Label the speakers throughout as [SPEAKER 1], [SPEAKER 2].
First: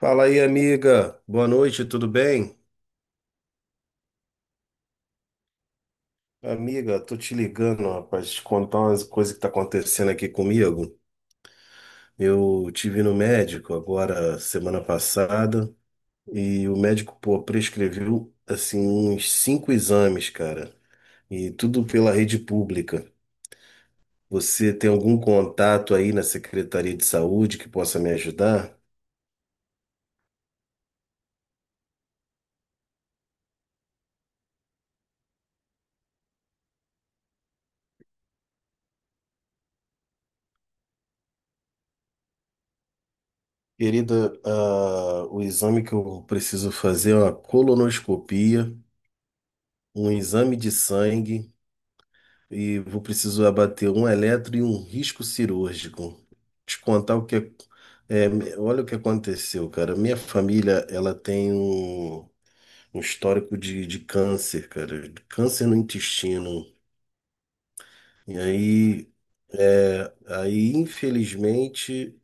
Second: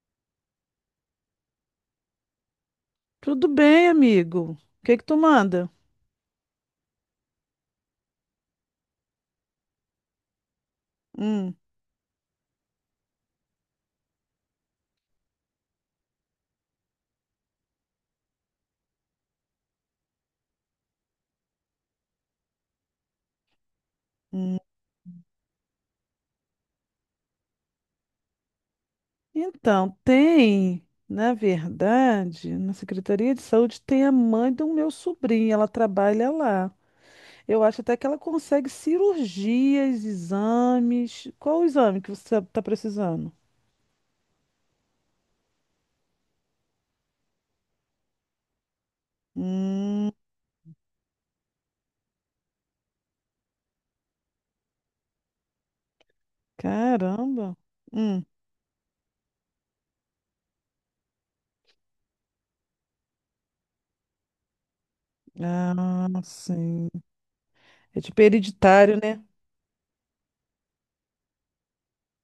[SPEAKER 1] Fala aí, amiga. Boa noite, tudo bem?
[SPEAKER 2] Tudo bem, amigo. O que que tu manda?
[SPEAKER 1] Amiga, tô te ligando, rapaz, te contar umas coisas que tá acontecendo aqui comigo.
[SPEAKER 2] Hum,
[SPEAKER 1] Eu tive no médico agora semana passada e o médico, pô, prescreveu assim uns cinco exames, cara, e tudo pela rede pública.
[SPEAKER 2] hum.
[SPEAKER 1] Você tem algum contato aí na Secretaria de Saúde que possa me ajudar?
[SPEAKER 2] Então, tem, na verdade, na Secretaria de Saúde tem a mãe do meu sobrinho, ela trabalha lá. Eu acho até que ela consegue cirurgias, exames. Qual o exame que você está precisando?
[SPEAKER 1] Querida, ah, o exame que eu preciso fazer é uma colonoscopia,
[SPEAKER 2] Hum,
[SPEAKER 1] um exame de sangue. E vou precisar abater um eletro e um risco cirúrgico. Te contar o que é,
[SPEAKER 2] caramba. Hum,
[SPEAKER 1] é, me- olha o que aconteceu, cara. Minha família, ela tem um histórico de câncer, cara, de câncer no
[SPEAKER 2] ah,
[SPEAKER 1] intestino.
[SPEAKER 2] sim. É tipo
[SPEAKER 1] E
[SPEAKER 2] hereditário,
[SPEAKER 1] aí,
[SPEAKER 2] né?
[SPEAKER 1] é, aí, infelizmente,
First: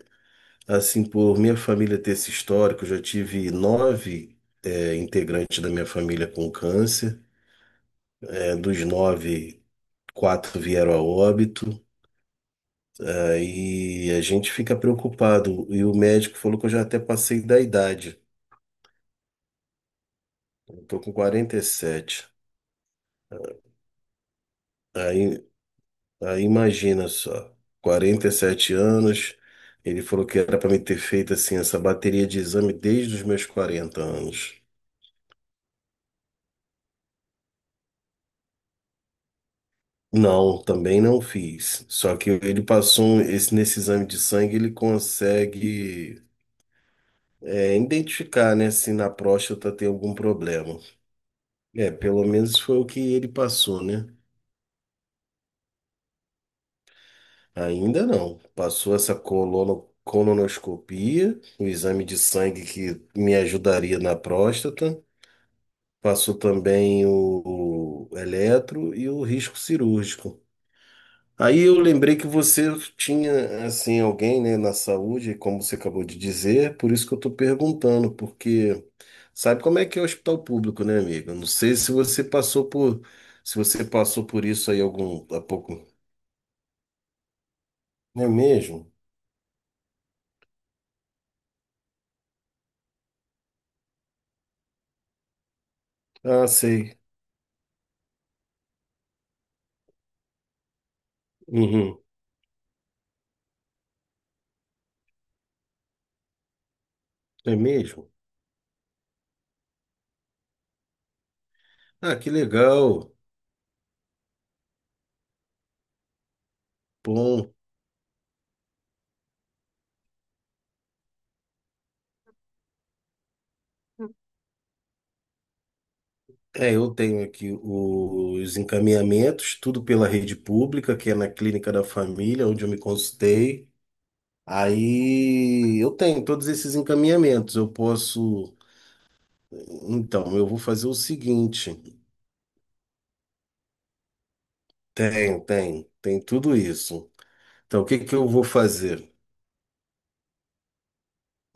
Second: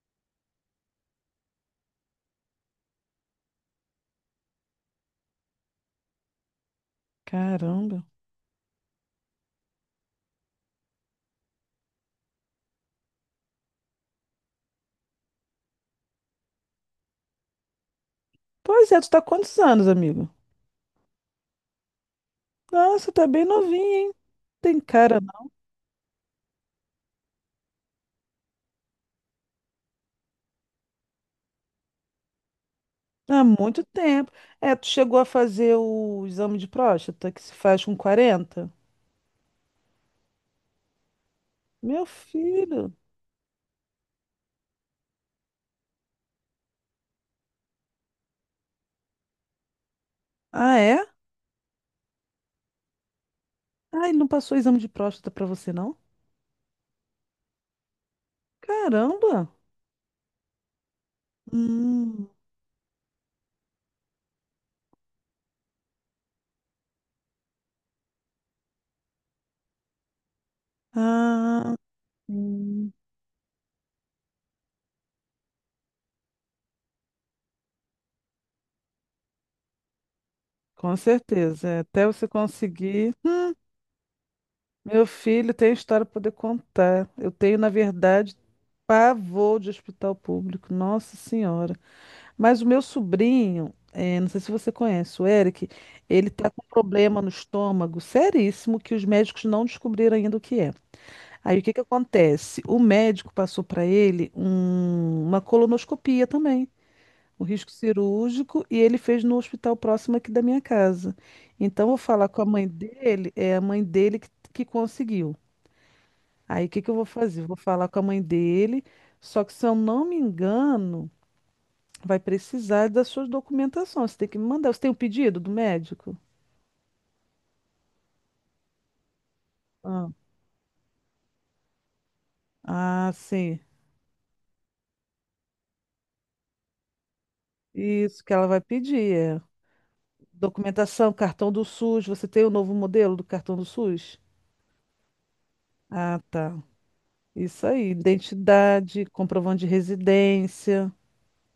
[SPEAKER 1] assim, por minha família ter esse histórico, eu já tive nove, integrantes da minha família com câncer.
[SPEAKER 2] Caramba.
[SPEAKER 1] É, dos nove, quatro vieram a óbito. Aí a gente fica preocupado. E o médico falou que eu já até passei da idade.
[SPEAKER 2] Pois é, tu tá há quantos anos, amigo?
[SPEAKER 1] Eu tô com 47.
[SPEAKER 2] Nossa, tá bem novinho, hein? Tem cara.
[SPEAKER 1] Aí, aí, imagina só, 47 anos. Ele falou que era para me ter feito assim essa bateria de exame desde os
[SPEAKER 2] Há
[SPEAKER 1] meus
[SPEAKER 2] muito
[SPEAKER 1] 40
[SPEAKER 2] tempo.
[SPEAKER 1] anos.
[SPEAKER 2] É, tu chegou a fazer o exame de próstata que se faz com 40?
[SPEAKER 1] Não, também não fiz.
[SPEAKER 2] Meu
[SPEAKER 1] Só que ele
[SPEAKER 2] filho.
[SPEAKER 1] passou esse nesse exame de sangue, ele consegue, identificar, né, se na próstata tem algum
[SPEAKER 2] Ah,
[SPEAKER 1] problema.
[SPEAKER 2] é?
[SPEAKER 1] É, pelo menos foi o que ele passou, né?
[SPEAKER 2] Ah, ele não passou o exame de próstata pra você, não?
[SPEAKER 1] Ainda não. Passou essa
[SPEAKER 2] Caramba!
[SPEAKER 1] colonoscopia, o exame de
[SPEAKER 2] Hum.
[SPEAKER 1] sangue que me ajudaria na próstata. Passou também o eletro e o risco cirúrgico. Aí
[SPEAKER 2] Ah,
[SPEAKER 1] eu lembrei que você
[SPEAKER 2] hum.
[SPEAKER 1] tinha, assim, alguém, né, na saúde, como você acabou de dizer, por isso que eu estou perguntando, porque sabe como é que é o hospital público,
[SPEAKER 2] Com
[SPEAKER 1] né, amigo? Eu não
[SPEAKER 2] certeza.
[SPEAKER 1] sei
[SPEAKER 2] É,
[SPEAKER 1] se
[SPEAKER 2] até
[SPEAKER 1] você
[SPEAKER 2] você
[SPEAKER 1] passou por,
[SPEAKER 2] conseguir.
[SPEAKER 1] se você passou por isso aí
[SPEAKER 2] Meu
[SPEAKER 1] algum, há
[SPEAKER 2] filho tem
[SPEAKER 1] pouco,
[SPEAKER 2] história para poder contar. Eu tenho, na
[SPEAKER 1] não é
[SPEAKER 2] verdade,
[SPEAKER 1] mesmo?
[SPEAKER 2] pavor de hospital público. Nossa Senhora. Mas o meu sobrinho, não sei se você conhece, o Eric, ele
[SPEAKER 1] Ah,
[SPEAKER 2] tá com um
[SPEAKER 1] sei.
[SPEAKER 2] problema no estômago seríssimo que os médicos não descobriram ainda o que é. Aí o que que
[SPEAKER 1] Uhum.
[SPEAKER 2] acontece? O médico passou para ele uma colonoscopia também, o
[SPEAKER 1] É
[SPEAKER 2] risco
[SPEAKER 1] mesmo?
[SPEAKER 2] cirúrgico, e ele fez no hospital próximo aqui da minha casa. Então eu vou
[SPEAKER 1] Ah,
[SPEAKER 2] falar
[SPEAKER 1] que
[SPEAKER 2] com a mãe
[SPEAKER 1] legal.
[SPEAKER 2] dele, é a mãe dele que conseguiu. Aí o que que eu vou fazer?
[SPEAKER 1] Bom,
[SPEAKER 2] Vou falar com a mãe dele, só que se eu não me engano. Vai precisar das suas documentações. Você tem que me mandar. Você tem o pedido do médico?
[SPEAKER 1] eu tenho aqui os encaminhamentos, tudo
[SPEAKER 2] Ah,
[SPEAKER 1] pela rede pública, que é na clínica da família, onde eu me
[SPEAKER 2] ah, sim.
[SPEAKER 1] consultei. Aí eu tenho todos esses encaminhamentos. Eu
[SPEAKER 2] Isso que ela
[SPEAKER 1] posso.
[SPEAKER 2] vai pedir. É.
[SPEAKER 1] Então, eu vou fazer o
[SPEAKER 2] Documentação, cartão do
[SPEAKER 1] seguinte:
[SPEAKER 2] SUS. Você tem o novo modelo do cartão do SUS?
[SPEAKER 1] tenho,
[SPEAKER 2] Ah,
[SPEAKER 1] tem tudo
[SPEAKER 2] tá.
[SPEAKER 1] isso.
[SPEAKER 2] Isso
[SPEAKER 1] Então, o
[SPEAKER 2] aí.
[SPEAKER 1] que que eu vou
[SPEAKER 2] Identidade,
[SPEAKER 1] fazer?
[SPEAKER 2] comprovante de residência.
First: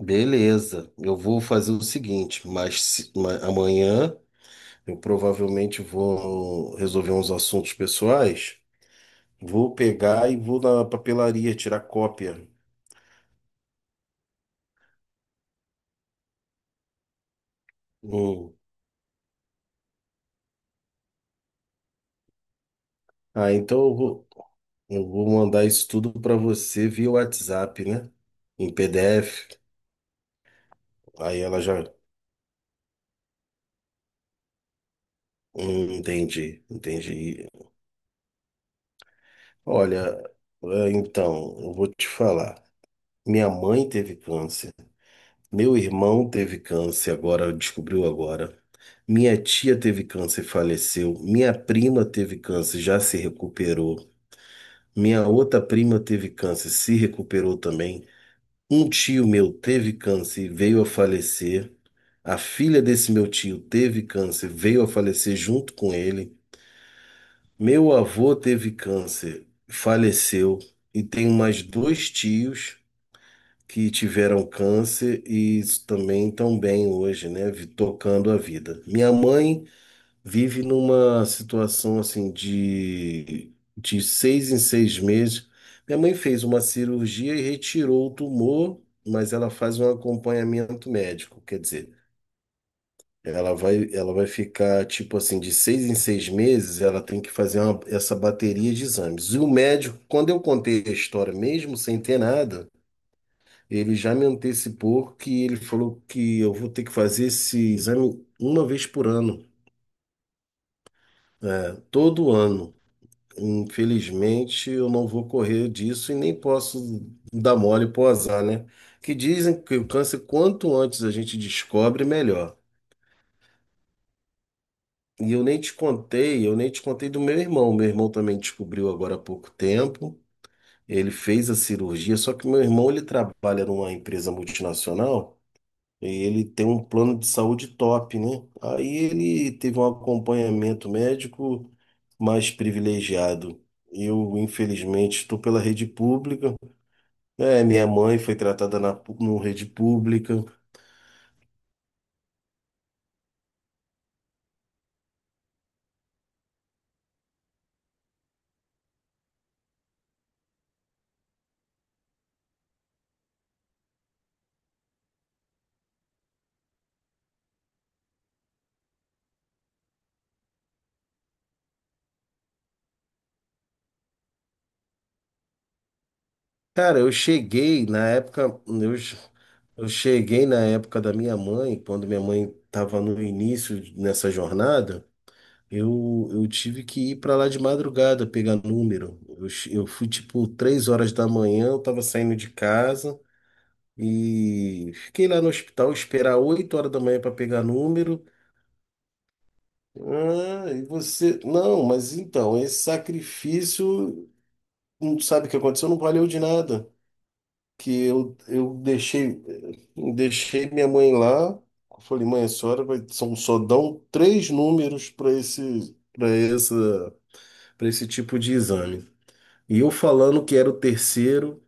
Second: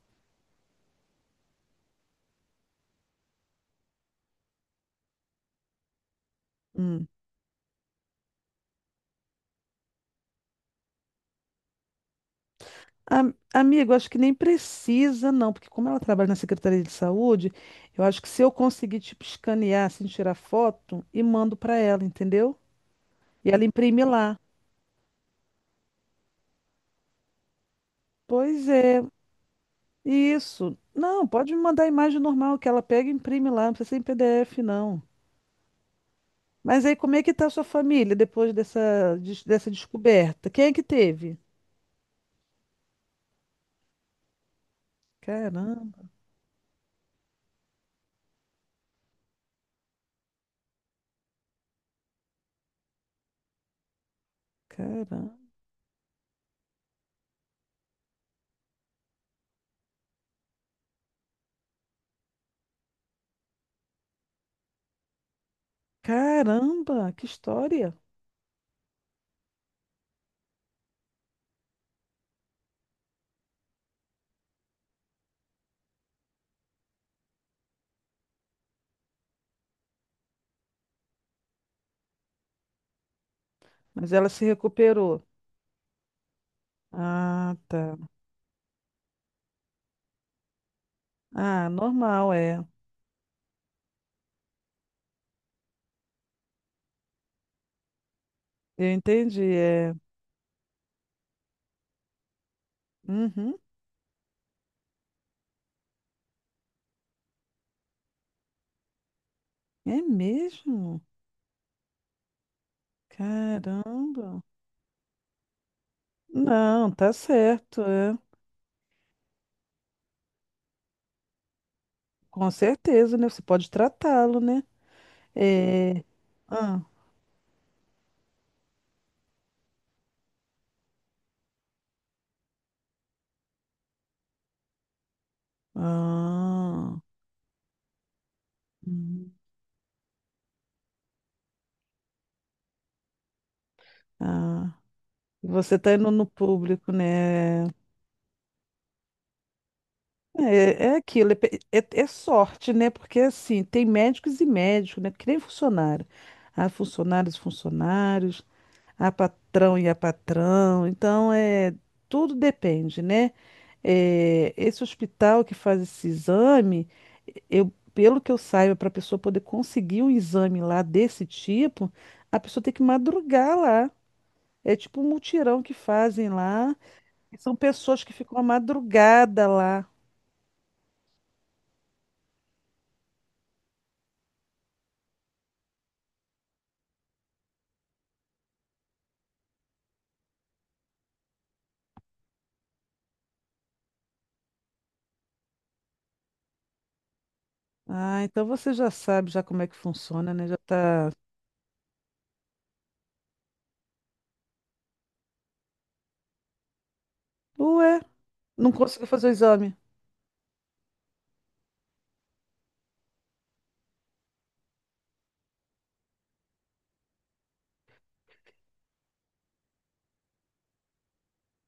[SPEAKER 1] Beleza, eu vou fazer o seguinte, mas amanhã eu provavelmente vou
[SPEAKER 2] Hum.
[SPEAKER 1] resolver uns assuntos pessoais. Vou pegar e vou na papelaria tirar cópia.
[SPEAKER 2] Amigo, acho que nem precisa, não, porque como ela trabalha na Secretaria de Saúde, eu acho que se eu
[SPEAKER 1] Hum.
[SPEAKER 2] conseguir, tipo, escanear, assim, tirar foto e mando para ela, entendeu? E
[SPEAKER 1] Ah,
[SPEAKER 2] ela
[SPEAKER 1] então eu
[SPEAKER 2] imprime
[SPEAKER 1] vou,
[SPEAKER 2] lá.
[SPEAKER 1] eu vou mandar isso tudo para você via WhatsApp, né?
[SPEAKER 2] Pois
[SPEAKER 1] Em
[SPEAKER 2] é.
[SPEAKER 1] PDF.
[SPEAKER 2] Isso. Não,
[SPEAKER 1] Aí
[SPEAKER 2] pode me
[SPEAKER 1] ela
[SPEAKER 2] mandar
[SPEAKER 1] já.
[SPEAKER 2] a imagem normal que ela pega e imprime lá, não precisa ser em PDF, não.
[SPEAKER 1] Entendi,
[SPEAKER 2] Mas aí, como é que tá
[SPEAKER 1] entendi.
[SPEAKER 2] a sua família depois dessa
[SPEAKER 1] Olha,
[SPEAKER 2] descoberta? Quem é que teve?
[SPEAKER 1] então, eu vou te falar. Minha mãe teve câncer. Meu
[SPEAKER 2] Caramba,
[SPEAKER 1] irmão teve câncer agora, descobriu agora. Minha tia teve câncer e faleceu. Minha prima teve câncer, já se recuperou.
[SPEAKER 2] caramba,
[SPEAKER 1] Minha outra prima teve câncer, se recuperou também. Um tio meu teve câncer e veio a falecer. A filha desse meu tio teve câncer, veio a falecer junto com ele.
[SPEAKER 2] caramba, que
[SPEAKER 1] Meu
[SPEAKER 2] história!
[SPEAKER 1] avô teve câncer, faleceu. E tenho mais dois tios que tiveram câncer e também estão bem hoje, né? Tocando a vida. Minha mãe vive numa situação assim de
[SPEAKER 2] Mas ela se
[SPEAKER 1] seis em seis
[SPEAKER 2] recuperou.
[SPEAKER 1] meses. Minha mãe fez uma cirurgia e
[SPEAKER 2] Ah, tá.
[SPEAKER 1] retirou o tumor, mas ela faz um acompanhamento médico, quer
[SPEAKER 2] Ah,
[SPEAKER 1] dizer,
[SPEAKER 2] normal, é.
[SPEAKER 1] ela vai ficar tipo assim, de seis em seis meses, ela tem que fazer essa bateria de
[SPEAKER 2] Eu
[SPEAKER 1] exames. E
[SPEAKER 2] entendi,
[SPEAKER 1] o
[SPEAKER 2] é.
[SPEAKER 1] médico, quando eu contei a história, mesmo sem ter nada,
[SPEAKER 2] Uhum.
[SPEAKER 1] ele já me antecipou que ele falou que eu vou ter que fazer esse exame uma vez por ano,
[SPEAKER 2] É mesmo?
[SPEAKER 1] todo ano.
[SPEAKER 2] Caramba.
[SPEAKER 1] Infelizmente, eu não vou correr disso e nem
[SPEAKER 2] Não,
[SPEAKER 1] posso
[SPEAKER 2] tá
[SPEAKER 1] dar
[SPEAKER 2] certo,
[SPEAKER 1] mole pro
[SPEAKER 2] é.
[SPEAKER 1] azar, né? Que dizem que o câncer, quanto antes a gente descobre,
[SPEAKER 2] Com
[SPEAKER 1] melhor.
[SPEAKER 2] certeza, né? Você pode tratá-lo, né?
[SPEAKER 1] E eu nem te
[SPEAKER 2] É.
[SPEAKER 1] contei, eu nem te
[SPEAKER 2] Ah.
[SPEAKER 1] contei do meu irmão. Meu irmão também descobriu agora há pouco tempo. Ele fez a cirurgia, só que meu irmão, ele trabalha numa empresa multinacional. Ele tem um
[SPEAKER 2] Ah,
[SPEAKER 1] plano de saúde top, né? Aí
[SPEAKER 2] hum,
[SPEAKER 1] ele teve um acompanhamento médico mais privilegiado. Eu,
[SPEAKER 2] ah.
[SPEAKER 1] infelizmente, estou pela
[SPEAKER 2] Você
[SPEAKER 1] rede
[SPEAKER 2] tá indo no
[SPEAKER 1] pública.
[SPEAKER 2] público, né?
[SPEAKER 1] É, minha mãe foi tratada na no rede pública.
[SPEAKER 2] É, é aquilo, é, é sorte, né? Porque assim, tem médicos e médicos, né? Que nem funcionário. Há funcionários e funcionários, há patrão e há patrão. Então, é, tudo depende, né? É, esse hospital que faz esse exame, eu, pelo que eu saiba, para a pessoa poder conseguir um exame lá desse tipo, a pessoa tem que madrugar lá. É tipo um mutirão que fazem lá.
[SPEAKER 1] Cara,
[SPEAKER 2] E são pessoas que ficam a madrugada lá.
[SPEAKER 1] eu cheguei na época da minha mãe, quando minha mãe estava no início nessa jornada. Eu tive que ir para lá de madrugada pegar número. Eu fui tipo 3 horas da manhã, eu tava saindo de casa e fiquei lá no hospital esperar 8 horas da manhã para pegar
[SPEAKER 2] Ah,
[SPEAKER 1] número.
[SPEAKER 2] então você já sabe já como é que funciona, né? Já
[SPEAKER 1] Ah, e
[SPEAKER 2] tá.
[SPEAKER 1] você. Não, mas então, esse sacrifício, não sabe o que aconteceu? Não valeu de nada.
[SPEAKER 2] Ué,
[SPEAKER 1] Que eu,
[SPEAKER 2] não
[SPEAKER 1] eu
[SPEAKER 2] conseguiu fazer o
[SPEAKER 1] deixei,
[SPEAKER 2] exame.
[SPEAKER 1] deixei minha mãe lá. Falei, mãe, a senhora vai, são, só dão três números para esse, para esse tipo de exame. E eu falando que era o terceiro,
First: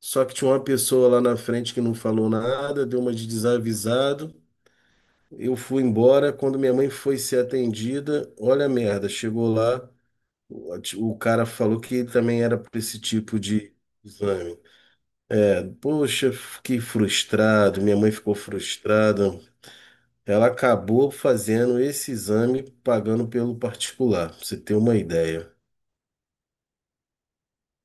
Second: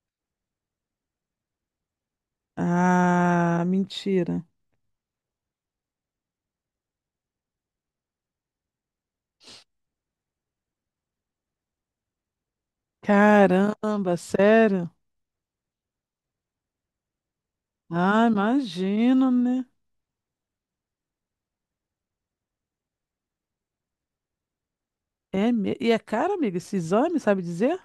[SPEAKER 1] só que tinha uma pessoa lá na frente que não falou nada, deu uma de
[SPEAKER 2] Ah,
[SPEAKER 1] desavisado.
[SPEAKER 2] mentira.
[SPEAKER 1] Eu fui embora. Quando minha mãe foi ser atendida, olha a merda, chegou lá, o o cara falou que também era para esse tipo de
[SPEAKER 2] Caramba,
[SPEAKER 1] exame.
[SPEAKER 2] sério?
[SPEAKER 1] É, poxa, fiquei frustrado, minha mãe
[SPEAKER 2] Ah,
[SPEAKER 1] ficou
[SPEAKER 2] imagino,
[SPEAKER 1] frustrada.
[SPEAKER 2] né?
[SPEAKER 1] Ela acabou fazendo esse exame pagando pelo particular, pra você ter uma
[SPEAKER 2] É
[SPEAKER 1] ideia.
[SPEAKER 2] me... E é caro, amiga, esse exame, sabe dizer?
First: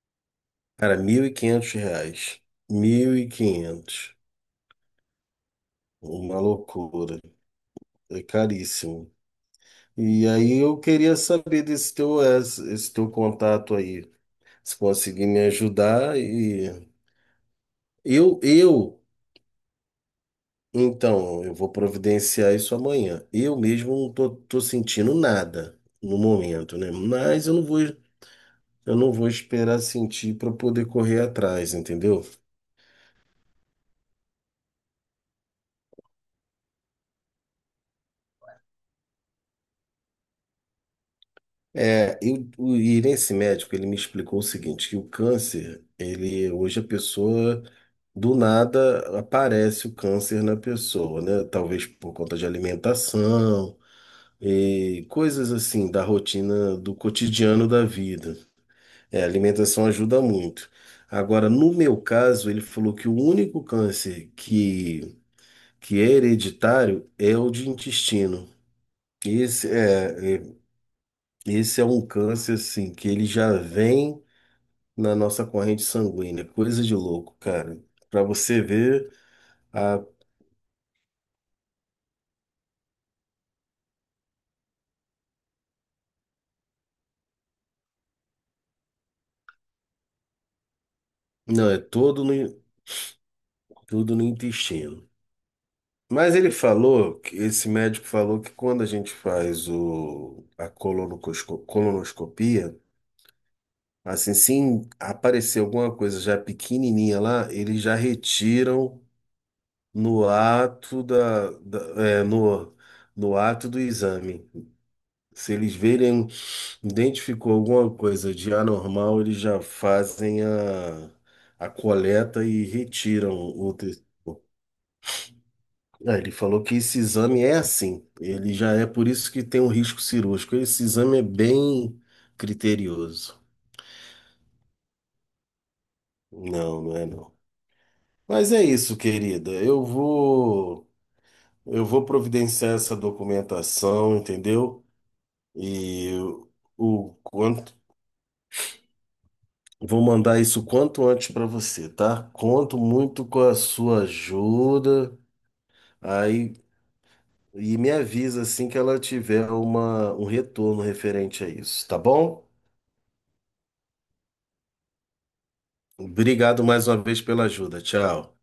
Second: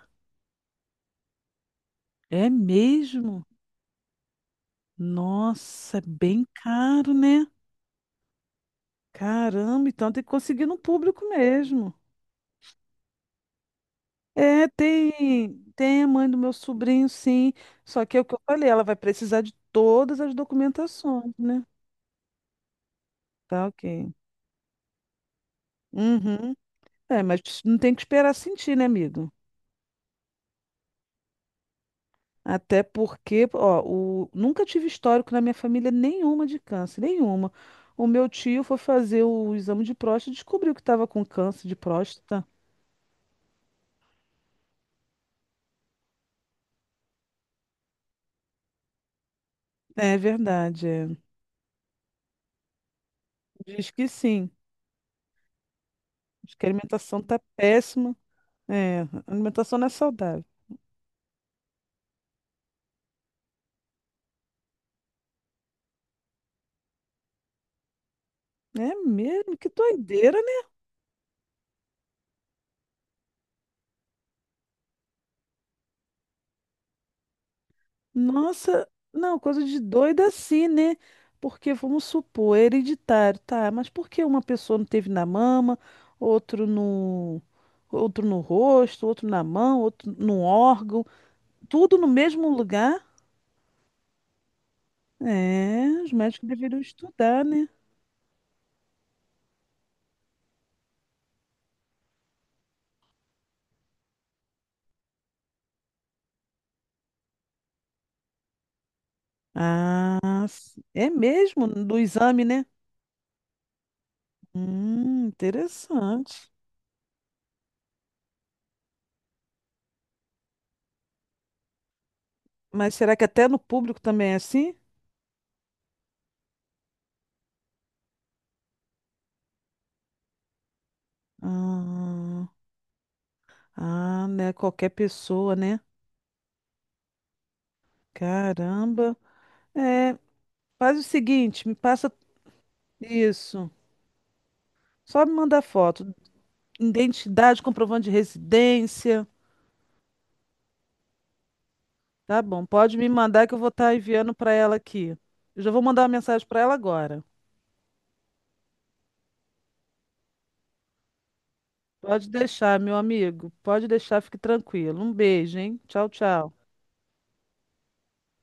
[SPEAKER 1] Cara, R$ 1.500.
[SPEAKER 2] É
[SPEAKER 1] mil e
[SPEAKER 2] mesmo?
[SPEAKER 1] quinhentos
[SPEAKER 2] Nossa, é
[SPEAKER 1] Uma
[SPEAKER 2] bem caro,
[SPEAKER 1] loucura,
[SPEAKER 2] né?
[SPEAKER 1] é caríssimo.
[SPEAKER 2] Caramba, então tem
[SPEAKER 1] E
[SPEAKER 2] que
[SPEAKER 1] aí
[SPEAKER 2] conseguir no
[SPEAKER 1] eu queria
[SPEAKER 2] público
[SPEAKER 1] saber desse
[SPEAKER 2] mesmo.
[SPEAKER 1] teu, esse teu contato aí,
[SPEAKER 2] É,
[SPEAKER 1] se conseguir me
[SPEAKER 2] tem, tem a
[SPEAKER 1] ajudar
[SPEAKER 2] mãe do meu
[SPEAKER 1] e
[SPEAKER 2] sobrinho, sim. Só que é o que eu
[SPEAKER 1] eu,
[SPEAKER 2] falei, ela vai
[SPEAKER 1] eu,
[SPEAKER 2] precisar de todas as documentações,
[SPEAKER 1] então, eu
[SPEAKER 2] né?
[SPEAKER 1] vou providenciar isso amanhã. Eu
[SPEAKER 2] Tá, ok.
[SPEAKER 1] mesmo não tô sentindo nada no
[SPEAKER 2] Uhum.
[SPEAKER 1] momento, né?
[SPEAKER 2] É, mas
[SPEAKER 1] Mas eu não
[SPEAKER 2] não
[SPEAKER 1] vou,
[SPEAKER 2] tem que esperar sentir, né,
[SPEAKER 1] eu não vou
[SPEAKER 2] amigo?
[SPEAKER 1] esperar sentir para poder correr atrás, entendeu?
[SPEAKER 2] Até porque, ó, o... nunca tive histórico na minha família nenhuma de câncer, nenhuma. O meu tio foi fazer o exame de próstata e descobriu que estava com câncer de
[SPEAKER 1] É,
[SPEAKER 2] próstata.
[SPEAKER 1] e nesse médico, ele me explicou o seguinte, que o câncer, ele, hoje a pessoa, do nada, aparece o
[SPEAKER 2] É
[SPEAKER 1] câncer na
[SPEAKER 2] verdade, é.
[SPEAKER 1] pessoa, né? Talvez por conta de alimentação
[SPEAKER 2] Diz que sim.
[SPEAKER 1] e coisas assim da
[SPEAKER 2] Diz que a
[SPEAKER 1] rotina, do
[SPEAKER 2] alimentação tá
[SPEAKER 1] cotidiano da
[SPEAKER 2] péssima.
[SPEAKER 1] vida.
[SPEAKER 2] É, a
[SPEAKER 1] É, a
[SPEAKER 2] alimentação
[SPEAKER 1] alimentação
[SPEAKER 2] não é
[SPEAKER 1] ajuda
[SPEAKER 2] saudável.
[SPEAKER 1] muito. Agora, no meu caso, ele falou que o único câncer que é hereditário é o de intestino.
[SPEAKER 2] É mesmo? Que
[SPEAKER 1] Esse é,
[SPEAKER 2] doideira,
[SPEAKER 1] é-
[SPEAKER 2] né?
[SPEAKER 1] esse é um câncer assim que ele já vem na nossa corrente sanguínea. Coisa de louco, cara. Pra você
[SPEAKER 2] Nossa,
[SPEAKER 1] ver,
[SPEAKER 2] não, coisa de
[SPEAKER 1] a...
[SPEAKER 2] doida assim, né? Porque vamos supor, é hereditário, tá? Mas por que uma pessoa não teve na mama, outro no, outro no rosto, outro na mão, outro no órgão,
[SPEAKER 1] não, é
[SPEAKER 2] tudo no
[SPEAKER 1] todo no,
[SPEAKER 2] mesmo lugar?
[SPEAKER 1] tudo no intestino.
[SPEAKER 2] É, os
[SPEAKER 1] Mas
[SPEAKER 2] médicos
[SPEAKER 1] ele
[SPEAKER 2] deveriam
[SPEAKER 1] falou,
[SPEAKER 2] estudar, né?
[SPEAKER 1] esse médico falou que quando a gente faz a colonoscopia, assim, se aparecer alguma coisa já pequenininha lá, eles já retiram
[SPEAKER 2] Ah,
[SPEAKER 1] no ato
[SPEAKER 2] é mesmo do
[SPEAKER 1] é,
[SPEAKER 2] exame, né?
[SPEAKER 1] no, no ato do exame. Se eles verem
[SPEAKER 2] Interessante.
[SPEAKER 1] Identificou alguma coisa de anormal, eles já fazem a coleta e
[SPEAKER 2] Mas será que
[SPEAKER 1] retiram
[SPEAKER 2] até no
[SPEAKER 1] o.
[SPEAKER 2] público
[SPEAKER 1] te-
[SPEAKER 2] também é assim?
[SPEAKER 1] Ah, ele falou que esse exame é assim, ele já é por isso que tem um risco cirúrgico. Esse exame é bem
[SPEAKER 2] Ah.
[SPEAKER 1] criterioso.
[SPEAKER 2] Ah, né? Qualquer pessoa, né?
[SPEAKER 1] Não, não é não. Mas é isso,
[SPEAKER 2] Caramba.
[SPEAKER 1] querida. Eu
[SPEAKER 2] É,
[SPEAKER 1] vou
[SPEAKER 2] faz o seguinte, me
[SPEAKER 1] eu vou
[SPEAKER 2] passa
[SPEAKER 1] providenciar essa
[SPEAKER 2] isso.
[SPEAKER 1] documentação, entendeu?
[SPEAKER 2] Só me mandar foto.
[SPEAKER 1] E o
[SPEAKER 2] Identidade,
[SPEAKER 1] quanto
[SPEAKER 2] comprovante de residência.
[SPEAKER 1] Vou mandar isso quanto antes para você, tá?
[SPEAKER 2] Tá bom,
[SPEAKER 1] Conto
[SPEAKER 2] pode me
[SPEAKER 1] muito com
[SPEAKER 2] mandar que
[SPEAKER 1] a
[SPEAKER 2] eu vou estar
[SPEAKER 1] sua
[SPEAKER 2] enviando para ela aqui.
[SPEAKER 1] ajuda.
[SPEAKER 2] Eu já vou mandar uma mensagem
[SPEAKER 1] Aí
[SPEAKER 2] para ela agora.
[SPEAKER 1] e me avisa assim que ela tiver um retorno referente a isso, tá
[SPEAKER 2] Pode
[SPEAKER 1] bom?
[SPEAKER 2] deixar, meu amigo. Pode deixar, fique tranquilo. Um beijo, hein? Tchau, tchau.
[SPEAKER 1] Obrigado mais uma vez pela ajuda. Tchau.